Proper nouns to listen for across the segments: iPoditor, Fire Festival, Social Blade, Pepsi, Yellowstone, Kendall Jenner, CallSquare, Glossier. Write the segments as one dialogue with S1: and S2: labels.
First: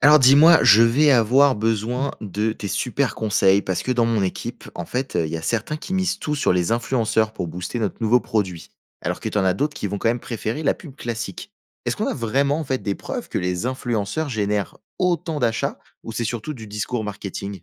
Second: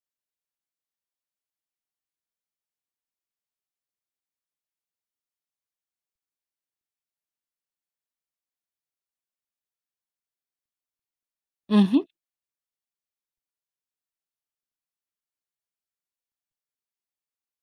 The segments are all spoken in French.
S1: Alors dis-moi, je vais avoir besoin de tes super conseils parce que dans mon équipe, en fait, il y a certains qui misent tout sur les influenceurs pour booster notre nouveau produit, alors que tu en as d'autres qui vont quand même préférer la pub classique. Est-ce qu'on
S2: Mmh.
S1: a vraiment en fait des preuves que les influenceurs génèrent autant d'achats ou c'est surtout du discours marketing?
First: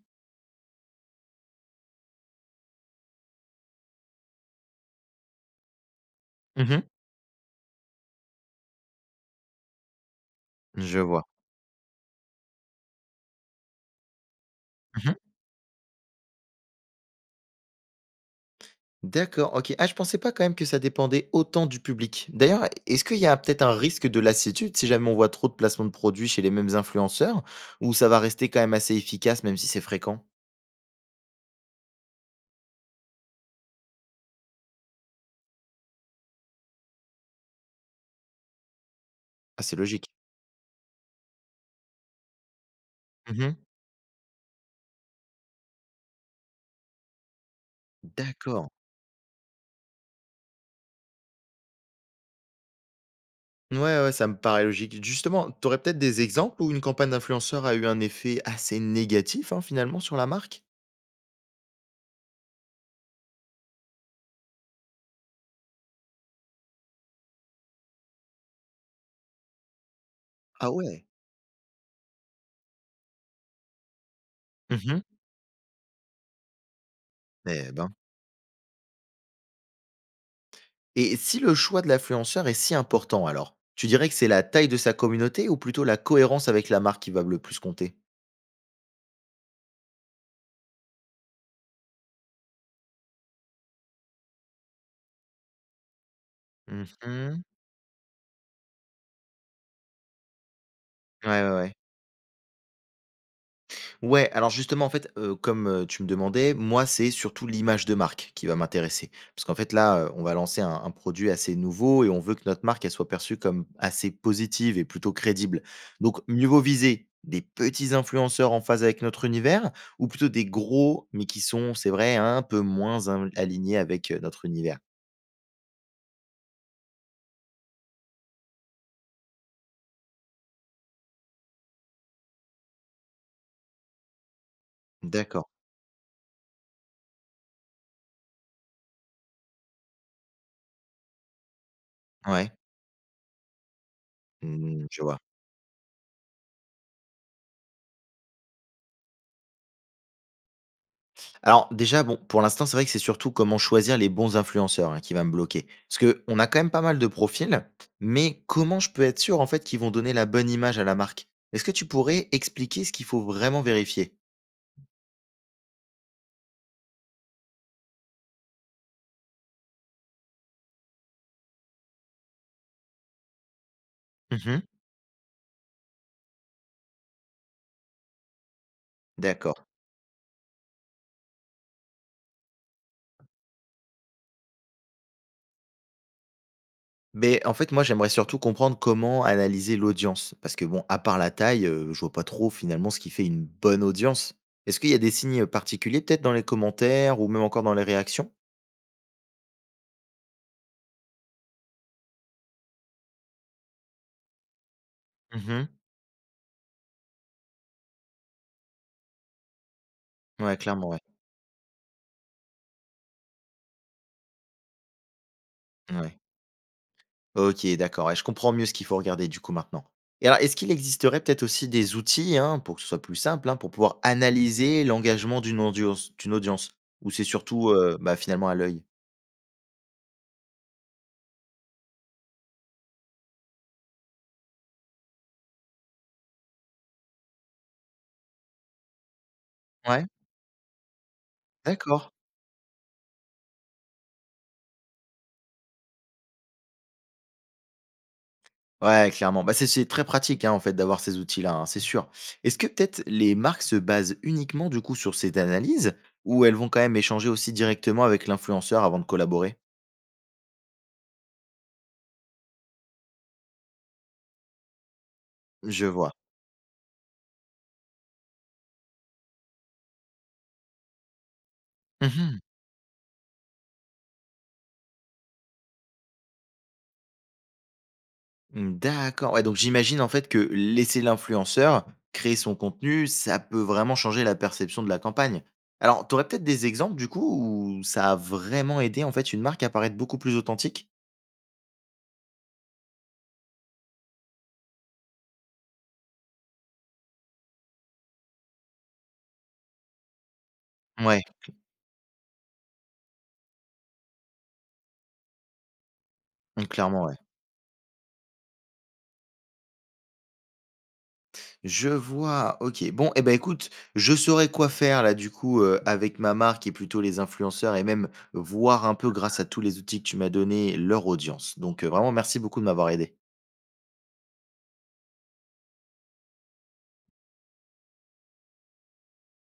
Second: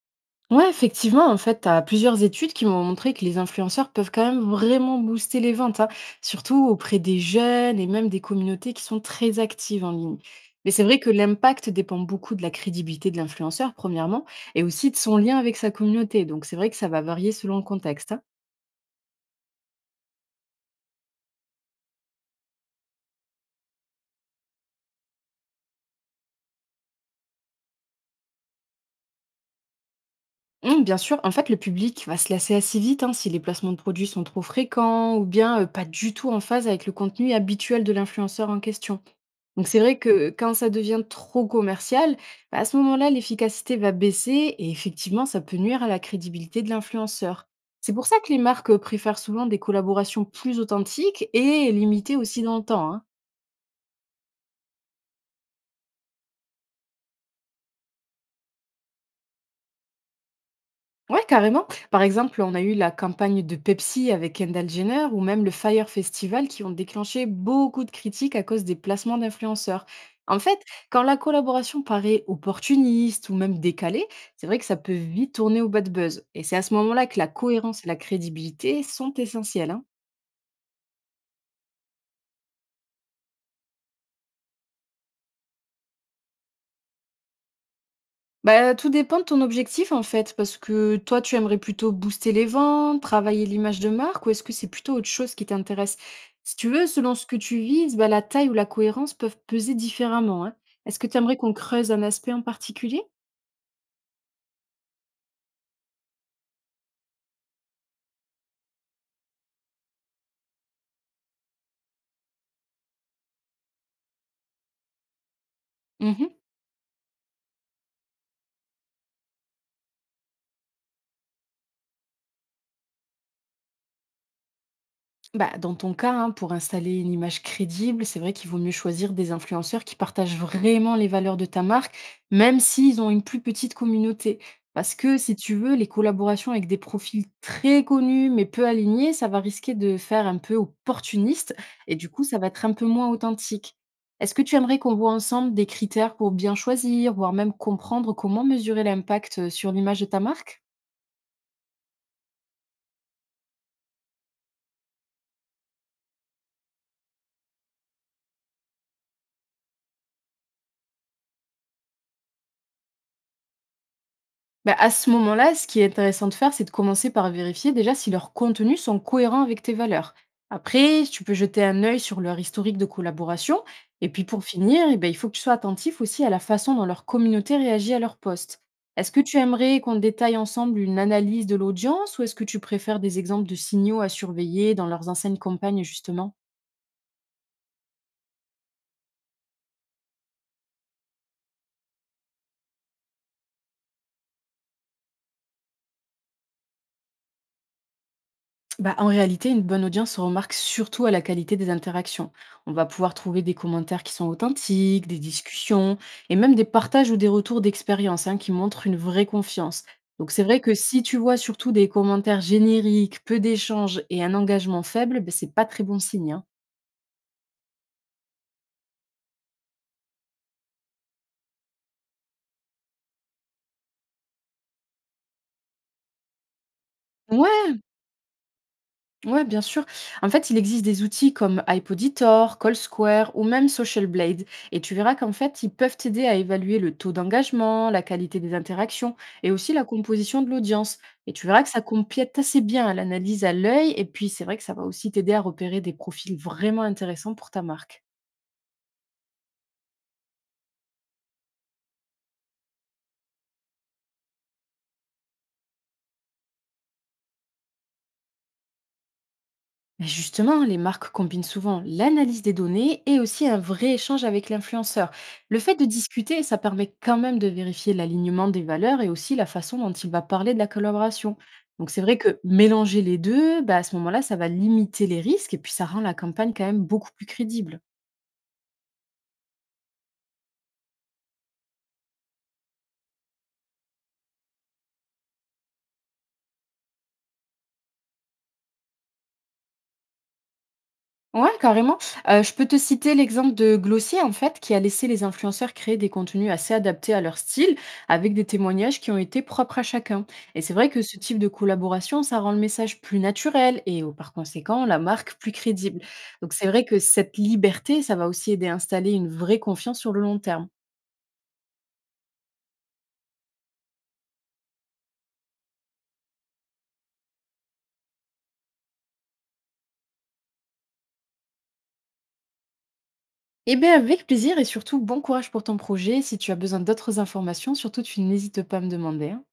S2: Ouais, effectivement, en fait, tu as plusieurs études qui m'ont montré que les influenceurs peuvent quand même vraiment booster les ventes, hein, surtout
S1: Mhm.
S2: auprès des jeunes et même des communautés qui sont très actives en ligne. Mais c'est
S1: Je
S2: vrai que
S1: vois.
S2: l'impact dépend beaucoup de la crédibilité de l'influenceur, premièrement, et aussi de son lien avec sa communauté. Donc, c'est vrai que ça va varier selon le contexte, hein.
S1: D'accord, OK. Ah, je pensais pas quand même que ça dépendait autant du public. D'ailleurs, est-ce qu'il y a peut-être un risque de lassitude si jamais on voit trop de placements de produits chez les mêmes influenceurs ou ça va rester quand même assez efficace même si c'est fréquent?
S2: Mmh, bien sûr, en fait, le public va se lasser assez vite hein, si les placements de produits sont trop fréquents ou bien pas du tout en phase avec le contenu habituel de l'influenceur en question.
S1: Ah,
S2: Donc
S1: c'est
S2: c'est vrai
S1: logique.
S2: que quand ça devient trop commercial, bah, à ce moment-là,
S1: Mmh.
S2: l'efficacité va baisser et effectivement, ça peut nuire à la crédibilité de l'influenceur. C'est pour ça que les
S1: D'accord.
S2: marques préfèrent souvent des collaborations plus authentiques et limitées aussi dans le temps, hein.
S1: Ouais, ouais, ouais, ça me paraît logique. Justement, tu aurais peut-être des exemples où une campagne d'influenceur a eu un effet assez négatif, hein, finalement, sur la marque?
S2: Ouais, carrément. Par exemple, on a eu la campagne de Pepsi avec Kendall Jenner ou même le Fire Festival qui ont déclenché beaucoup de critiques à cause des placements d'influenceurs. En fait,
S1: Ah
S2: quand
S1: ouais.
S2: la collaboration paraît opportuniste ou même décalée, c'est vrai que ça peut
S1: Mmh.
S2: vite tourner au bad buzz. Et c'est à ce moment-là que la
S1: Eh
S2: cohérence et
S1: ben.
S2: la crédibilité sont essentielles, hein.
S1: Et si le choix de l'influenceur est si important alors, tu dirais que c'est la taille de sa communauté ou plutôt la cohérence avec la marque qui va le plus compter?
S2: Bah, tout dépend de ton objectif en fait, parce que toi, tu aimerais plutôt booster les ventes, travailler l'image de marque, ou est-ce que c'est plutôt autre chose qui t'intéresse? Si tu veux, selon ce que
S1: Mmh.
S2: tu vises, bah, la taille ou la cohérence peuvent peser différemment, hein. Est-ce que tu aimerais
S1: Ouais, ouais,
S2: qu'on
S1: ouais.
S2: creuse un aspect en particulier?
S1: Ouais, alors justement, en fait, comme, tu me demandais, moi, c'est surtout l'image de marque qui va m'intéresser. Parce qu'en fait, là, on va lancer un produit assez nouveau et on veut que notre marque, elle soit perçue comme assez positive et plutôt crédible. Donc mieux vaut viser des petits influenceurs en phase avec notre univers ou plutôt des gros mais qui sont, c'est vrai, un peu moins in alignés avec, notre univers?
S2: Bah, dans ton cas, hein, pour installer une image crédible, c'est vrai qu'il vaut mieux choisir des influenceurs qui partagent vraiment les valeurs de ta marque, même s'ils ont une plus petite communauté. Parce que si
S1: D'accord,
S2: tu veux, les collaborations avec des profils très connus mais peu alignés, ça va risquer de faire un peu opportuniste et du coup, ça va
S1: ouais,
S2: être un peu moins authentique. Est-ce que tu aimerais
S1: mmh,
S2: qu'on
S1: je
S2: voit
S1: vois.
S2: ensemble des critères pour bien choisir, voire même comprendre comment mesurer l'impact sur l'image de ta marque?
S1: Alors déjà, bon, pour l'instant, c'est vrai que c'est surtout comment choisir les bons influenceurs, hein, qui va me bloquer. Parce que on a quand même pas mal de profils, mais comment je peux être sûr, en fait, qu'ils vont donner la bonne image à la marque? Est-ce que tu pourrais expliquer ce qu'il faut vraiment vérifier?
S2: Bah, à ce moment-là, ce qui est intéressant de faire, c'est de commencer par vérifier déjà si leurs contenus sont cohérents avec tes valeurs. Après, tu peux jeter un œil sur leur historique de collaboration. Et puis pour
S1: Mmh.
S2: finir, eh ben, il faut que tu sois attentif aussi à la façon dont leur communauté réagit à leur poste. Est-ce que tu
S1: D'accord.
S2: aimerais qu'on détaille ensemble une analyse de l'audience ou est-ce que tu préfères des exemples de signaux à surveiller dans leurs anciennes campagnes justement?
S1: Mais en fait, moi, j'aimerais surtout comprendre comment analyser l'audience. Parce que bon, à part la taille, je vois pas trop finalement ce qui fait une bonne audience. Est-ce qu'il y a des signes particuliers peut-être dans les commentaires ou même encore dans les réactions?
S2: Bah, en réalité, une bonne audience se remarque surtout à la qualité des interactions. On va pouvoir trouver des commentaires qui sont authentiques, des
S1: Mmh.
S2: discussions, et même des partages ou des retours d'expérience hein, qui montrent une vraie confiance. Donc c'est
S1: Ouais,
S2: vrai que
S1: clairement, ouais.
S2: si tu vois surtout des commentaires génériques, peu d'échanges et un engagement faible, ben c'est pas très bon
S1: Ouais.
S2: signe, hein.
S1: OK, d'accord, et je comprends mieux ce qu'il faut regarder du coup maintenant. Et alors, est-ce qu'il existerait peut-être aussi des outils, hein, pour que ce soit plus simple, hein, pour pouvoir analyser l'engagement d'une audience? Ou c'est surtout, bah, finalement à l'œil?
S2: Ouais, bien sûr. En fait, il existe des outils comme iPoditor, CallSquare ou même Social Blade. Et tu verras qu'en fait, ils peuvent t'aider à évaluer le taux d'engagement, la qualité des interactions et aussi la
S1: Ouais,
S2: composition de l'audience. Et tu verras que ça
S1: d'accord.
S2: complète assez bien l'analyse à l'œil. Et puis, c'est vrai que ça va aussi t'aider à repérer des profils vraiment intéressants pour ta marque.
S1: Ouais, clairement. Bah, c'est très pratique, hein, en fait, d'avoir ces outils-là, hein, c'est sûr. Est-ce que peut-être les marques se basent uniquement du coup sur cette analyse? Ou elles vont quand même échanger aussi directement avec l'influenceur avant de collaborer?
S2: Mais justement, les marques combinent souvent l'analyse des données et aussi un vrai échange avec l'influenceur. Le fait
S1: Je
S2: de
S1: vois.
S2: discuter, ça permet quand même de vérifier l'alignement des valeurs et aussi la façon dont il va parler de la collaboration. Donc c'est vrai
S1: Mmh.
S2: que mélanger les deux, bah, à ce moment-là, ça va limiter les risques et puis ça rend la campagne quand même beaucoup plus crédible.
S1: Mmh, d'accord. Ouais, donc j'imagine en fait que laisser l'influenceur créer son contenu, ça peut vraiment changer la perception de la campagne. Alors, tu aurais peut-être des exemples du coup où ça a vraiment aidé en fait une marque à paraître beaucoup plus authentique?
S2: Ouais, carrément. Je peux te citer l'exemple de Glossier, en fait, qui a laissé les influenceurs créer des contenus assez adaptés à leur style, avec des témoignages qui ont été propres à chacun. Et c'est vrai que ce
S1: Ouais,
S2: type de collaboration, ça rend le message plus naturel et au par conséquent, la marque plus crédible. Donc
S1: mmh,
S2: c'est vrai que
S1: clairement, ouais.
S2: cette liberté, ça va aussi aider à installer une vraie confiance sur le long terme.
S1: Je vois, OK. Bon, eh ben écoute, je saurais quoi faire là du coup, avec ma marque et plutôt les influenceurs et même voir un peu grâce à tous les outils que tu m'as donnés, leur audience. Donc, vraiment merci beaucoup de m'avoir aidé.
S2: Eh beh, avec plaisir et surtout bon courage pour ton projet. Si tu as besoin d'autres informations, surtout tu n'hésites pas à me demander, hein.